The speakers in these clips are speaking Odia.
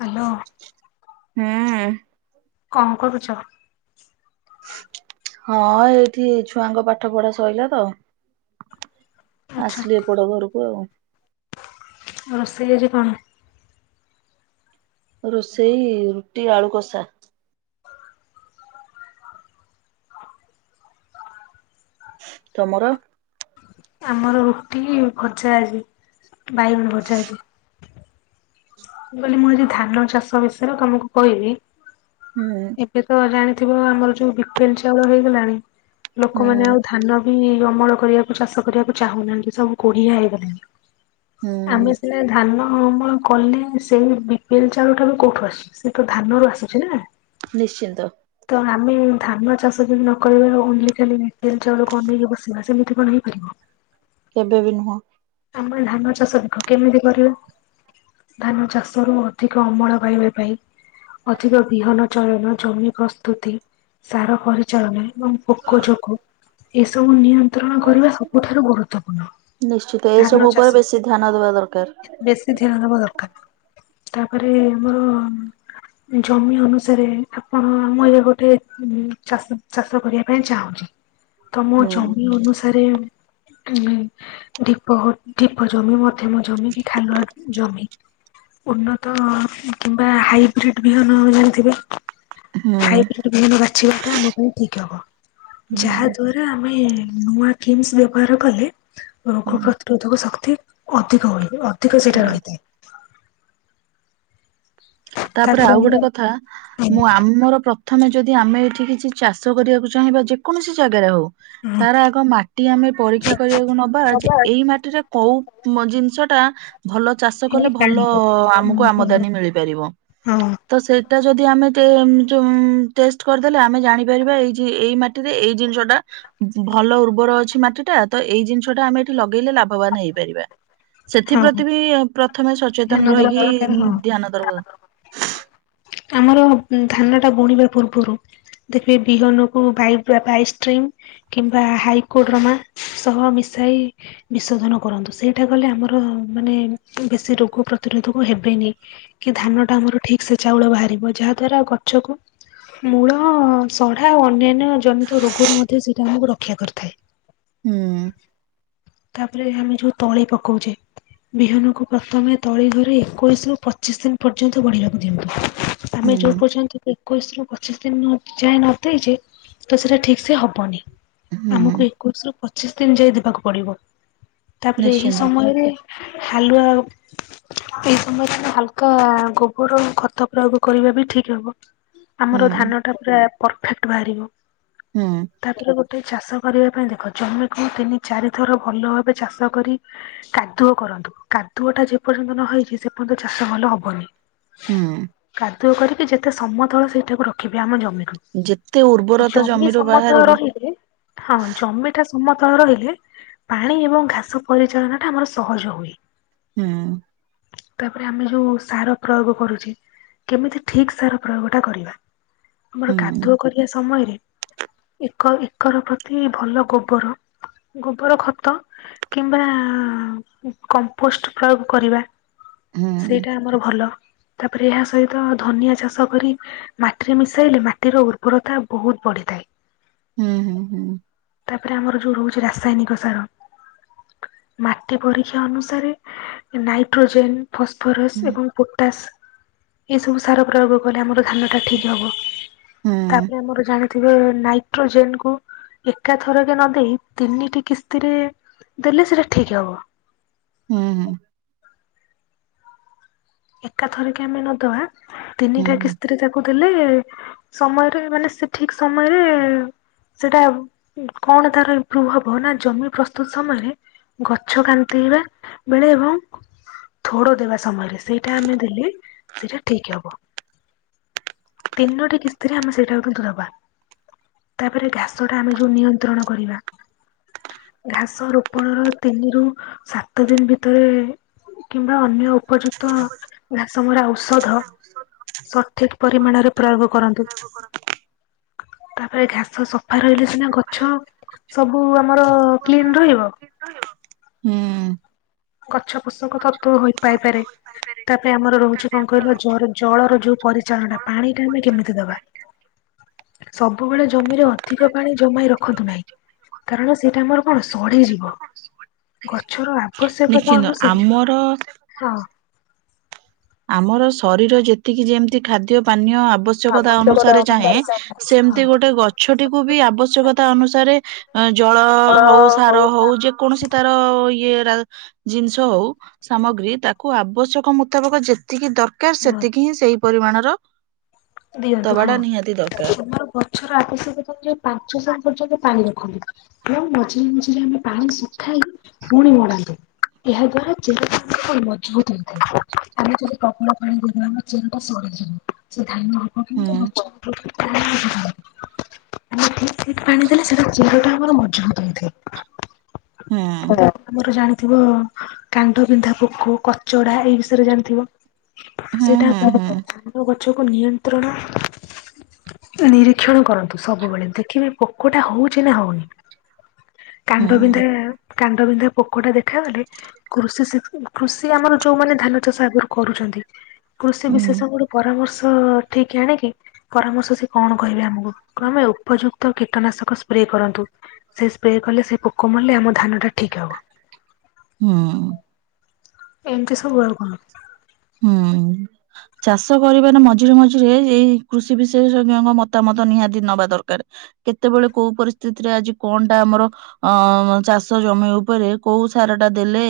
ହ୍ୟାଲୋ। ହଁ। କ'ଣ କରୁଛ? ହଁ ଏଇଠି ଛୁଆଙ୍କ ପାଠ ପଢା ସରିଲା ତ। ଆଚ୍ଛା ଆସିଲି ଏ ପଡ ଘରକୁ ଆଉ। ରୋଷେଇ ଘରେ କ'ଣ? ରୋଷେଇ ରୁଟି ଆଳୁ କଷା। ତମର ଆମର ରୁଟି ଭଜା ଆଜି ବାଇଗଣ ଭଜା ଆଜି। ମୁଁ କହିଲି ମୁଁ ଆଜି ଧାନ ଚାଷ ବିଷୟରେ ତମକୁ କହିବି। ହୁଁ। ଏବେ ତ ଜାଣିଥିବ ଆମର ଯୋଉ ବି ପି ଏଲ ଚାଉଳ ହେଇଗଲାଣି ଲୋକମାନେ ହୁଁ ଆଉ ଧାନ ବି ଅମଳ କରିବାକୁ ଚାଷ କରିବାକୁ ଚାହୁଁନାହାନ୍ତି ସବୁ କୋଡ଼ିହା ହେଇଗଲେଣି। ହୁଁ ଆମେ ସିନା ଧାନ ଅମଳ କଲେ ସେଇ ବି ପି ଏଲ ଚାଉଳ ଟା ବି କୋଉଠୁ ଆସୁଚି ସେ ତ ଧାନରୁ ଆସୁଛି ନା। ନିଶ୍ଚିନ୍ତ। ତ ଆମେ ଧାନ ଚାଷ ଯମି ନକରିବା ଓନ୍ଲି ଖାଲି ବି ପି ଏଲ ଚାଉଳ କୁ ଅନେଇକି ବସିବା ସେମିତି କଣ ହେଇପାରିବ। କେବେ ବି ନୁହଁ। ଆମେ ଧାନ ଚାଷ ଦେଖ କେମିତି କରିବା। ଧାନ ଚାଷରୁୁ ଅଧିକ ଅମଳ ପାଇବା ପାଇଁ ଅଧିକ ବିହନ ଚଳନ ଜମି ପ୍ରସ୍ତୁତି ସାର ପରିଚାଳନା ଏବଂ ପୋକ ଯୋକ ଏସବୁ ନିୟନ୍ତ୍ରଣ କରିବା ସବୁଠାରୁ ଗୁରୁତ୍ୱପୂର୍ଣ୍ଣ। ନିଶ୍ଚିତ ଏଇ ଧାନ ସବୁ ଚାଷ ଉପରେ ବେଶୀ ଧ୍ୟାନ ଦେବା ଦରକାର। ବେଶୀ ଧ୍ୟାନ ଦବା ଦରକାର ତାପରେ ଆମର ଜମି ଅନୁସାରେ ଆପଣ ମୁଁ ଏବେ ଗୋଟେ ଚାଷ ଚାଷ କରିବା ପାଇଁ ଚାହୁଁଚି। ତମ ହୁଁ। ଜମି ଅନୁସାରେ ଉ ଢି ପହ ଢିପ ଜମି ମଧ୍ୟମ ଜମି କି ଖାଲୁଆ ଜମି। ଉନ୍ନତ କିମ୍ବା ହାଇବ୍ରିଡ ବିହନ ଜାଣିଥିବେ ହୁଁ। ହାଇବ୍ରି ବିହନ ବାଛିବାଟା ଆମ ପାଇଁ ଠିକ ହବ। ଯାହା ହୁଁ ଦ୍ଵାରା ଆମେ ନୂଆ କିମ୍ସ୍ ବ୍ୟବହାର କଲେ ରୋଗ ପ୍ର ହୁଁ। ରୋଧକ ଶକ୍ତି ଅଧିକ ହୁଏ ଅଧିକ ସେଇଟା ରହିଥାଏ। ତାପରେ ଆଉ ଗୋଟେ କଥା ହଁ ମୁଁ ଆମର ପ୍ର ଥମେ ଯଦି ଆମେ ଏଇଠି କିଛି ଚାଷ କରିବାକୁ ଚାହିଁବା ଯେକୌଣସି ଜାଗାରେ ହଉ। ତାର ଆଗ ମାଟି ଆମେ ପରୀକ୍ଷା କରିବାକୁ ନବା ଯେ ହଁ ଏଇ ମାଟିରେ କୋଉ ମ ଜିନିଷ ଟା ଭଲ ଚାଷ କଲେ ଭଲ ଆମକୁ ଆମଦାନୀ ମିଳିପାରିବ। ହଁ। ତ ସେଇଟା ଯଦି ଆମେ ଟେ ଯ ଟେଷ୍ଟ କରିଦେଲେ ଆମେ ଜାଣିପାରିବା ଏଇ ଏଇ ମାଟି ରେ ଏଇ ଜିନିଷ ଟା ଭଲ ଉର୍ବର ଅଛି ମାଟି ଟା ତ ଏଇ ଜିନିଷଟା ଆମେ ଏଠି ଲଗେଇଲେ ଲାଭ ବାନ ହେଇପାରିବା ହଁ ସେଥିପ୍ରତି ବି ପ୍ରଥମେ ଧ୍ୟାନ ସଚେତନ ଦେବା ରହିକି ଦରକାର ହଁ। ଧ୍ୟାନ ଦରବ ଆମର ଧାନ ଟା ବୁଣିବା ପୂର୍ବରୁ ଦେଖିବେ ବିହନକୁ ଭାଇବ୍ରା ପ୍ରାଇଷ୍ଟେନ୍ କିମ୍ବା ହାଇକୋର୍ଟରମା ସହ ମିଶାଇ ବିଶୋଧନ କରନ୍ତୁ ସେଇଟା କଲେ ଆମର ମାନେ ବେଶୀ ରୋଗ ପ୍ରତିରୋଧକ ହେବେନି। କି ଧାନ ଟା ଆମର ଠିକ ସେ ଚାଉଳ ବାହାରିବ ଯାହା ଦ୍ଵାରା ଗଛକୁ ମୂଳ ସଢା ଅନ୍ୟାନ୍ୟ ଅନ୍ୟ ଜନିତ ରୋଗରୁ ମଧ୍ୟ ସେଟା ଆମକୁ ରକ୍ଷା କରିଥାଏ। ହୁଁ ତାପରେ ଆମେ ଯୋଉ ତଳି ପକଉଛେ ବିହନକୁ ପ୍ରଥମେ ତଳି ଘରେ ଏକୋଇଶରୁ ପଚିଶ ଦିନ ପର୍ଯ୍ୟନ୍ତ ବଢ଼ିବାକୁ ଆମେ ହୁଁ। ଯୋଉ ପର୍ଯ୍ୟନ୍ତ ଏକୋଇଶ ରୁ ପଚି ସ ଦିନ ଯାଏ ନ ଦେଇଛି ତ ସେଟା ଠିକ ସେ ହବନି ହୁଁ। ଆମକୁ ଏକୋଇଶ ରୁ ପ ପଚିଶ ଦିନ ଯାଇ ଦବାକୁ ପଡିବ ତାପରେ ଏହି ନିଶ୍ଚିନ୍ତ। ସମୟରେ ହାଲୁଆ ଏଇ ସମୟ ରେ ହାଲକା ଗୋବର ଖତ ପ୍ରୟୋଗ କରିବା ବି ଠିକ ହବ ହୁଁ ଆମର ଧାନ ଟା ପୁରା ପରଫେକ୍ଟ ବାହାରିବ। ହୁଁ ତାପରେ ଗୋଟେ ଚାଷ କରିବା ପାଇଁ ଦେଖ ଜମିକୁ ତିନି ଚାରିଥର ଭଲ ଭାବେ ଚାଷ କରି କାଦୁଅ କରନ୍ତୁ କାଦୁଅ ଟା ଯେ ପର୍ଯ୍ୟନ୍ତ ନ ହେଇଛି ସେ ପର୍ଯ୍ୟନ୍ତ ଚାଷ ଭଲ ହବନି। ହୁଁ। କାଦୁଅ କରିକି ଯେତେ ସମତଳ ସେଇଟାକୁ ରଖିବେ ଆମ ଜମିକୁ। ଯେତେ ଉର୍ବରତା ଜମି ଜମିରୁ ସମତଳ ବାହାରିବ ରହିଲେ ହଁ ଜମିଟା ସମତଳ ରହିଲେ ପାଣି ଏବଂ ଘାସ ପରିଚାଳନା ଟା ଆମର ସହଜ ହୁଏ। ହୁଁ। ତାପରେ ଆମେ ଯୋଉ ସାର ପ୍ରୟୋଗ କରୁଚେ କେମିତି ଠିକ୍ ସାର ପ୍ରୟୋଗଟା କରିବା। ଆମର ହୁଁ କାଦୁଅ କରିବା ସମୟରେ ଏକ ଏକର ପ୍ରତି ଭଲ ଗୋବର ଗୋବର ଖତ କିମ୍ବା ଉ କମ୍ପୋଷ୍ଟ ପ୍ରୟୋଗ କରିବା। ହୁଁ ସେଇଟା ଆମର ଭଲ। ତାପରେ ଏହା ସହିତ ଧନିଆ ଚାଷ କରି ମାଟିରେ ମିଶାଇଲେ ମାଟିର ଉର୍ବରତା ବହୁତ ବଢିଥାଏ। ହୁଁ ହୁଁ ହୁଁ। ତାପରେ ଆମର ଯୋଉ ରହୁଚି ରାସାୟନିକ ସାର ମାଟି ପରୀକ୍ଷା ଅନୁସାରେ ନାଇଟ୍ରୋଜେନ ଫସଫରସ୍ ଏବଂ ପୋଟାସ୍। ଏଇ ସବୁ ସାର ପ୍ରୟୋଗ କଲେ ଆମର ଧାନ ଟା ଠିକ ହବ। ହୁଁ ତାପରେ ଆମର ଜାଣ ରେ ନାଇଟ୍ରୋଜେନକୁ ଏକାଥରକେ ନ ଦେଇ ତିନିଟି କିସ୍ତିରେ ଦେଲେ ସେଇଟା ଠିକ୍ ହବ। ହୁଁ ହୁଁ। ଏକାଥରକେ ଆମେ ନଦବା ହୁଁ ତିନିଟା କିସ୍ତିରେ ତାକୁ ଦେଲେ ସମୟରେ ମାନେ ସେ ଠିକ ସମୟରେ ସେଟା କଣ ତାର ଇମ୍ପ୍ରୁଭ ହବ ନା ଜମି ପ୍ରସ୍ତୁତ ସମୟରେ ଗଛ କାନ୍ଦେଇବା ବେଳେ ଏବଂ ଥୋଡ ଦେବା ସମୟରେ ସେଇ ଟା ଆମେ ଦେଲେ ସେଇଟା ଠିକ ହବ। ତିନୋଟି କିସ୍ତିରେ ଆମେ ସେଇଟା ଗୋଟେ ଦେବା। ତାପରେ ଘାସଟା ଆମେ ଯୋଉ ନିୟନ୍ତ୍ରଣ କରିବା। ଘାସ ରୋପଣର ତିନି ରୁ ସାତ ଦିନ ଭିତରେ କିମ୍ବା ଅନ୍ୟ ଉପଯୁକ୍ତ ଘାସମରା ଔଷଧ ସଠିକ ପରିମାଣରେ ପ୍ରୟୋଗ କରନ୍ତୁ। ତାପରେ ଘାସ ସଫା ରହିଲେ ସିନା ଗଛ ସବୁ ଆମର କ୍ଲିନ ରହିବ। ହୁଁ। ଗଛ ପୋଷୋକତତ୍ତ୍ୱ ହୋଇ ପାଇପାରେ ତା ପାଇଁ ଆମର ରହୁ କଣ କହିଲ ଜ ଜଳର ଯୋଉ ପରିଚାଳନା ପାଣି ଟା ଆମେ କେମିତି ଦବା? ସବୁବେଳେ ଜମିରେ ଅଧିକ ପାଣି ଜମାଇ ରଖନ୍ତୁ ନାହିଁ। କାରଣ ସେଇଟା ଆମର କଣ, ସଢିଯିବ। ଗଛର ଆବଶ୍ୟକତା ନିଶ୍ଚିନ୍ତ ଅନୁସାରେ। ଆମର ହଁ। ଆମର ଶରୀର ଯେତିକି, ଯେମିତି ଖାଦ୍ୟ ପାନୀୟ ଆବଶ୍ୟକତା ଅନୁସାରେ ଚାହେଁ ସେମିତି ଗୋଟେ ଗଛଟିକୁ ବି, ଆବଶ୍ୟକତା ଅନୁସାରେ ଅ ଜଳ ହଉ, ସାର ହଉ ଯେକୌଣସି ତାର ଇଏ ଜିନିଷ ହଉ ସାମଗ୍ରୀ ତାକୁ ଆବଶ୍ୟକ ମୁତାବକ, ଯେତେ ଯେତିକି ଦରକାର, ହଁ। ସେତିକି ହ ସେଇ ପରିମାଣର ଦିଅନ୍ତୁ ହଁ। ଦବାଟା ନିହାତି ଦରକାର କ ଗଛର ଆବଶ୍ୟକ ଅନୂଯାୟୀ ପାଞ୍ଚଶହ ପର୍ଯ୍ୟନ୍ତ ପାଣି ରଖନ୍ତୁ। ସେୟା ମଝିରେ ମଝିରେ ଆମେ ପାଣି ଶୁଖାଇ ପୁଣି ମଡାନ୍ତୁ। ଏହା ଦ୍ଵାରା, ଚେର କଣ ମଜବୁତ ହେଇଥାଏ। ଆମେ ଯଦି ପ୍ରବଳ ପାଣି ଦେଇଦବା, ଆମ ଚେର ଟା ସରିଯିବ। ଧାନ ହବ। ହୁଁ କିନ୍ତୁ [unintelligible] ଆଉ ଠିକ ଠିକ ପାଣି ଦେଲେ, ସେଟା ଚେର ଟା ଆମର ମଜବୁତ ହୁଁ ହେଇଥାଏ। ଆମର ଜାଣିଥିବ କାଣ୍ଡବିନ୍ଧା ପୋକ, କଚଡା ଏଇ ବିଷୟରେ ଜାଣିଥିବ। ହୁଁ ସେଇଟା ହୁଁ ହୁଁ [unintelligible] ଧାନ ଗଛକୁ, ନିୟନ୍ତ୍ରଣ ନିରୀକ୍ଷଣ କରନ୍ତୁ ସବୁବେଳେ। ଦେଖିବେ ପୋକଟା ହଉଚି ନା ହଉନି। କାଣ୍ଡ ବିନ୍ଧା, କାଣ୍ଡ ବିନ୍ଧା ପୋକଟା ଦେଖାଗଲେ କୃଷି, କୃଷି ଆମର ଯୋଉମାନେ, ଧାନ ଚାଷ ଆଗରୁ କରୁଛନ୍ତି। କୃଷି ହୁଁ ହୁଁ। ବିଶେଷଙ୍କ ଠୁ, ପରାମର୍ଶ ଠିକ ଆଣ କିି ପରାମର୍ଶ ସ କଣ କହିବେ ଆମକୁ। ଆମେ ଉପଯୁକ୍ତ କୀଟନାଶକ ସ୍ପ୍ରେ କରନ୍ତୁ। ସେ ସ୍ପ୍ରେ କଲେ। ସେ ପୋକ ମାଲେ। ଆମ ଧାନଟା ଠିକ ହବ। ହଁ। ଏମିତି ସବୁ ଆଉ କଣ? ହୁଁ। ଚାଷ କରିବାର ମଝିରେ ମଝିରେ। ଏଇ କୃଷି ବିଶେଷଜ୍ଞଙ୍କ ମତାମତ, ନିହାତି ନବା ଦରକାର। କେତେବେଳେ କୋଉ ପରିସ୍ଥିତିରେ, ଆଜି କଣଟା ଆମର ଅ ଚାଷ ଜମି ଉପରେ, କୋଉ ସାର ଟା ଦେଲେ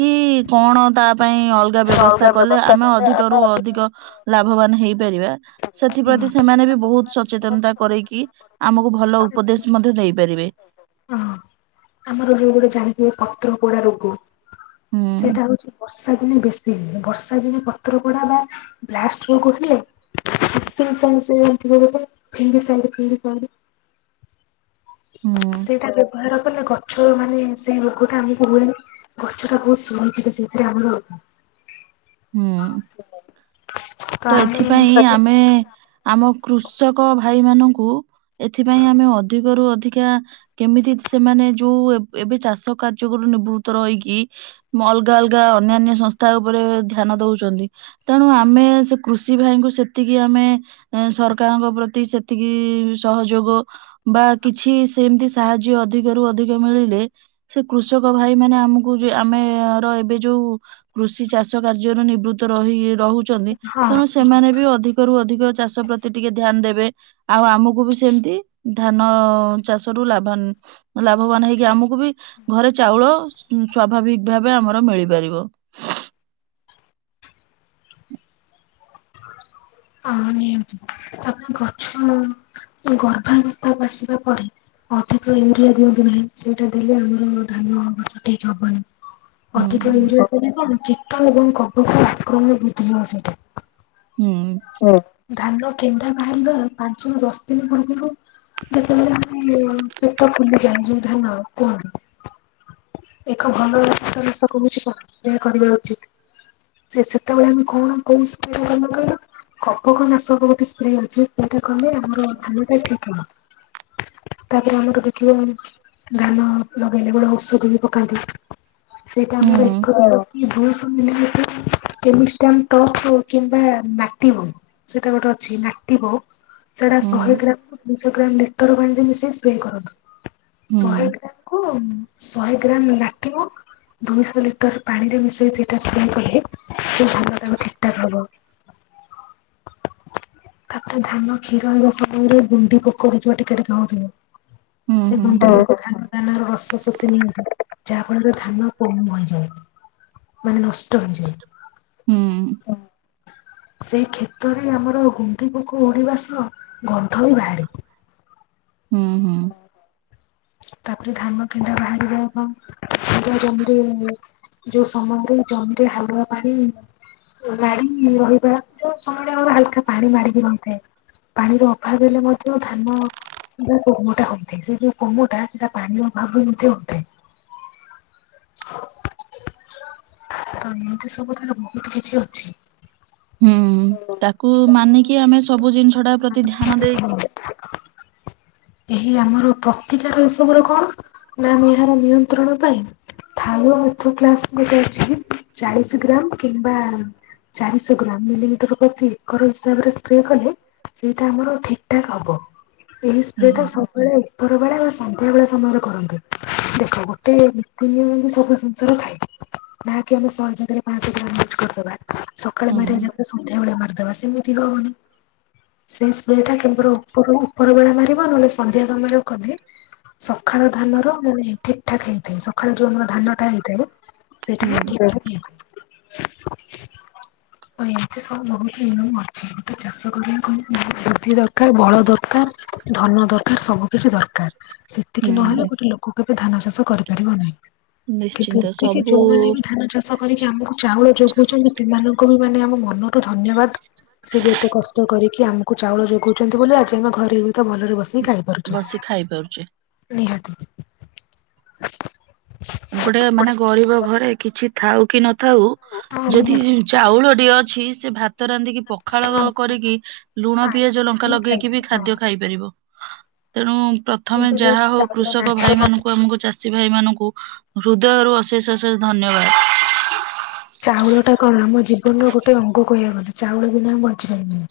କି କଣ ତା ପାଇଁ ଅଲଗା ବ୍ୟବସ୍ଥା। କଲେ। ଆମେ ଅଧିକରୁୁ ଅଧିକ, ଲାଭବାନ ହେଇପାରିବା। ହଁ। ସେଥିପ୍ରତି, ସେମାନେ ବି ବହୁତ ସଚେତନତା କରେକି। ଆମକୁ ଭଲ ଉପଦେଶ ମଧ୍ୟ ଦେଇପାରିବେ। ହଁ। ଆମର ଯୋଉ ଗୋଟେ ଜାଣିଥିବ, ପତ୍ର ପୋଡା ରୋଗ। ହୁଁ ସେଇଟା ହଉଛି ବର୍ଷା ଦିନେ ବେଶୀ। ହେ ବର୍ଷା ଦିନ ପତ୍ର କଡା ବା ବ୍ଲାଷ୍ଟ ରୋଗ ହେଲେ। [unintelligible] ହୁଁ ସେଇଟା ବ୍ୟବହାର କଲେ, ଗଛ ମାନେ ସେଇ ରୋଗ ଟା ଆମକୁ ହୁଏନି। ଗଛଟା ବହୁତ ସୁରକ୍ଷିତ ସେଇଥିରେ ଆମର ହୁଁ। ତ ଏଥିପାଇଁ ଆମେ ଆମ କୃଷକ ଭାଇ ମାନଙ୍କୁ, ଏଥିପାଇଁ ଆମେ ଅଧିକରୁୁ ଅଧିକା କେମିତି ସେମାନେ ଯୋଉ, ଏବେ ଚାଷ କାର୍ଯ୍ୟରୁ ନିବୃତ୍ତ ରହିକି। ମୁଁ ଅଲଗା ଅଲଗା। ଅନ୍ୟାନ୍ୟ ସଂସ୍ଥା ଉପରେ ଧ୍ୟାନ ଦଉଛନ୍ତି। ତେଣୁ ଆମେ ସେ କୃଷି ଭାଇଙ୍କୁ, ସେତିକି ଆମେ ଏ ସରକାରଙ୍କ ପ୍ରତି, ସେତିକି ସହଯୋଗ। ବା କିଛି ସେମତି ସାହାଯ୍ୟ, ଅଧିକରୁୁ ଅଧିକ ମିଳିଲେ। ସେ କୃଷକ ଭାଇ ମାନେ। ଆମକୁ ଯ, ଆମେ ର ଏବେ ଯୋଉ କୃଷି ଚାଷ। କାର୍ଯ୍ୟରୁ ନିବୃତ୍ତ ରହି ରହୁଛନ୍ତି। ହଁ ତେଣୁ ସେମାନେ ବି ଅଧିକ ରୁ ଅଧିକ, ଚାଷ ପ୍ରତି ଟିକେ ଧ୍ୟାନ ଦେବେ। ଆଉ ଆମକୁ ବି ସେମିତି, ଧାନ ଚାଷ ରୁ ଲାଭ ଲାଭବାନ ହେଇକି, ଆମକୁ ବି ଘରେ ଚାଉଳ ସ୍ୱାଭାବିକ ଭାବେ ଆମର ମିଳିପାରିବ। [inaudible] ହଁ ନିଅନ୍ତ ତାପରେ ଗଛ ଗର୍ଭାବସ୍ଥାକୁ ଆସିବା ପରେ। ଅଧିକ ୟୁରିଆ ଦିଅନ୍ତୁ ନାହିଁ ସେଇଟା ଦେଲେ ଆମର ଧାନ ଗଛ ଠିକ ହବନି। ହୁଁ ଅଧିକ ୟୁରିଆ କଣ କୀଟ ଏବଂ କବକ ଆକ୍ରମ ବୁଝିବ ସେଇଟା। ହୁଁ। ଧାନ କେଣ୍ଡା ବାହାରିବାର ପାଞ୍ଚରୁୁ ଦଶ ଦିନ ପୂର୍ବରୁ। ଯେତେବେଳେ ପେଟ ଫୁଲି ଯାଏ ଧାନ ର କୁହନ୍ତି। ଏକ ଭଲଷ [unintelligible] କହୁଛି ପା କରିବା ଉଚିତ। ସେ ସେତେବେଳେ ଆମେ କଣ କୋଉ କରିବା କହିଲ। କବକ ନାଶକ ଗୋଟେ ସ୍ପ୍ରେ ଅଛି ସେଇଟା କଲେ ଆମର ଧାନ ଟା ଠିକ ହବ। ତାପରେ ଆମର ଦେଖିବ ଧାନ ଲଗେଇଲେ। [unintelligible] କଦି। [unintelligible] ସେଇଟା ହୁଁ ଆମର ଏକତା ଦୁଇଶହ ମିଲି ଲିଟର [unintelligible] କିମ୍ବା। ନାଟିବ ସେଇଟା ଗୋଟେ ଅଛି ନାଟିବୋ। ସେଟା ହୁଁ ଶହେ ଗ୍ରାମରୁୁ ଦୁଇଶହ ଗ୍ରାମ ଲେଟର ବାଣ୍ରେ ମିଶାଇ ସ୍ପ୍ରେ କରନ୍ତୁ। ହୁଁ ଶହେ ଗ୍ରାମ କୁ ଶହେ ଗ୍ରାମ ଲାଟିବ। ଦୁଇଶହ ଲିଟର ପାଣିରେ ମିଶାଇ ସେଟା ସ୍ପ୍ରେ କଲେ ସେ ଧାନ ବି ଠିକଠାକ ହବ। ତାପରେ ଧାନ କ୍ଷୀର ଏ ସମୟରେ ଗୁଣ୍ଡି ପୋକ ଦେଖିବା ଟିକେ ଗାଁଥିବ। ହୁଁ ସେ ହୁଁ ହୁଁ [unintelligible] ଶୋଷ ନିଅନ୍ତୁ। ଧାନ କମ ହୋଇଯାଏ ମାନେ ନଷ୍ଟ ହେଇଯାଏ। ହୁଁ ସେଇ କ୍ଷତ। ଖେତରେ ଆମର ଗୁଣ୍ଡି ପୋକ ଉଡ଼ିବା ସହ ଗନ୍ଧରୁ ବାହାରେ। ହୁଁ ହୁଁ। ତାପରେ ଧାନ କିଣ୍ଡା ବାହାରିବ ଏବଂ ଜମିରେ ଯୋଉ ସମୟରେ ଜମିରେ ହାଲୁଆ ପାଣି ଗଡି ରହି। ହାଲକା ପାଣି ମାଡିକି ରହିଥାଏ। ପାଣିର ଅଭାବ ହେଲେ ମଧ୍ୟ ଧାନ ବା କୋହମଟା ହଉଥାଏ ସେ ଯଉ। କମୁ ଟା ସେ ଟା। [unintelligible] ତ ଏମିତି ସବୁ ଥରେ ବହୁତ କିଛି ଅଛି। ହୁଁ ତାକୁ ମାନିକି ଆମେ ସବୁ ଜିନିଷ ଟା ପ୍ରତି ଧ୍ୟାନ ଖରାପ ଦେଇକି। ଭାବେ ଏହି ଆମର। ପ୍ରତିକାର ଏସବୁରେ କଣ ନା ଆମେ ଏହାର ନିୟନ୍ତ୍ରଣ ପାଇଁ ଥାରୁ [unintelligible] ଚାଳିଶ ଗ୍ରାମ କିମ୍ବା। ଚାରିଶହ ଗ୍ରାମ ମିଲିମିଟର ପ୍ରତି ଏକର ହିସାବରେ। ସ୍ପ୍ରେ କଲେ ସେଇଟା ଆମର ଠିକ ଠାକ୍ ହବ ଏହି ହୁଁ ସ୍ପ୍ରେ ଟା ସବୁବେଲେ ସବୁବେଳେ ବା ସନ୍ଧ୍ୟା ବେଳ ସମୟରେ କରନ୍ତୁ ଦେଖ ଗୋଟେ ନୀତିନିୟମ ବି ସବୁ ଜିନିଷର ଥାଏ। ନାକି ଆମେ ସହେ ଜାଗାରେ ପାଁଶ ଟଙ୍କା ୟୁ୍ଜ୍ କରିଦବା ସକାଳେ ହୁଁ ମାରିବା ଯାଗା ରେ ସନ୍ଧ୍ୟାବେେଳେ ମାରିଦବା ସେମିତି ହବ ସେ ସ୍ପ୍ରେଟା କେବଳ ଉପର ଉପର ବେଳା ମାରିବ ନହେଲେ ସନ୍ଧ୍ୟା ସମୟରେ। କଲେ ସକାଳ ଧାନ ର ମାନେ ଠିକଠାକ ହେଇଥାଏ, ସକାଳ ଜୋନର ଧାନଟା ହେଇଥାଏ। ସେଟା ହୁଁ ବି ଠିକ। [unintelligible] [inaudible] ଏମିତି ସବୁ ବହୁତ ନିୟମ ଅଛି ଗୋଟେ ଚାଷ କରିବାକୁ ବ ବୃଦ୍ଧି ଦରକାର ବଳ ଦରକାର। ଧାନ ଦରକାର ସବୁ କିିଛି ଦରକାର ସେତିକି ନହେଲେ ହୁଁ ଗୋଟେ ଲୋକ କେବେ ଧାନ ଚାଷ କରିପାରିବ ନାହିଁ। କିନ୍ତୁ ନିଶ୍ଚିନ୍ତ ଏତିକି ସବୁ ଯୋଉମାନେ ବି ଧାନ ଚାଷ କରିକି ଆମକୁ ଚାଉଳ ଯୋଗଉଛନ୍ତି ସେମାନଙ୍କୁ ବି ମାନେ ଆମ ମନରୁୁ ଧନ୍ୟବାଦ। ସିଏ ବି ଏତେ କଷ୍ଟ କରିକି ଆମକୁ ଚାଉଳ ଯୋଗଉଛନ୍ତି ବୋଲି ଆଜି ଆମେ ଘରେ ବି ତ ଭଲରେ ବସିକି ଖାଇପାରୁ। ବସି ଖାଇପାରୁଛୁ। ନିହାତି। ଗୋଟେ ମାନେ ଗରିବ ଘରେ କିଛି ଥାଉ କି ନଥାଉ ହଁ ଯଦି ନିହାତି ଚାଉଳଟିଏ ଅଛି ସେ ଭାତ ରାନ୍ଧିକି ପ ହଁ ପଖାଳ ହଁ। କରିକି ଲୁଣ ଆଳୁ ପିଆଜ ଲଙ୍କା ସିଝେଇକି ଲଗେଇକି ଖାଇଦେଲେ ବି ହଁ ଖାଦ୍ୟ ଖାଇପାରିବ। ତେଣୁ ପ୍ରଥମେ କିନ୍ତୁ ଯୋଉ ଯାହା ହଉ ଚାଉଳ କୃଷକ ଭାଇ ନାହିଁ ମାନଙ୍କୁ ଆମକୁ ଚାଷୀ ଭାଇ ମାନଙ୍କୁ ହୃଦୟରୁ ଅଶେଷ ଅଶେଷ ଧନ୍ୟବାଦ। ଚାଉଳଟା କଣ ଆମ ଜୀବନର ଗୋଟେ ଅଙ୍ଗ କହିବାକୁ ଗଲେ ଚାଉଳ ବିନା ଆମେ ବଞ୍ଚିପାରିବାନି।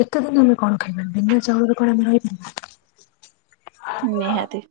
କେତେ ଦିନ ଆମେ କଣ ଖାଇବା ବିନା ଚାଉଳରେ କଣ ଆମେ ରହିପାରିବା? ନିହାତି।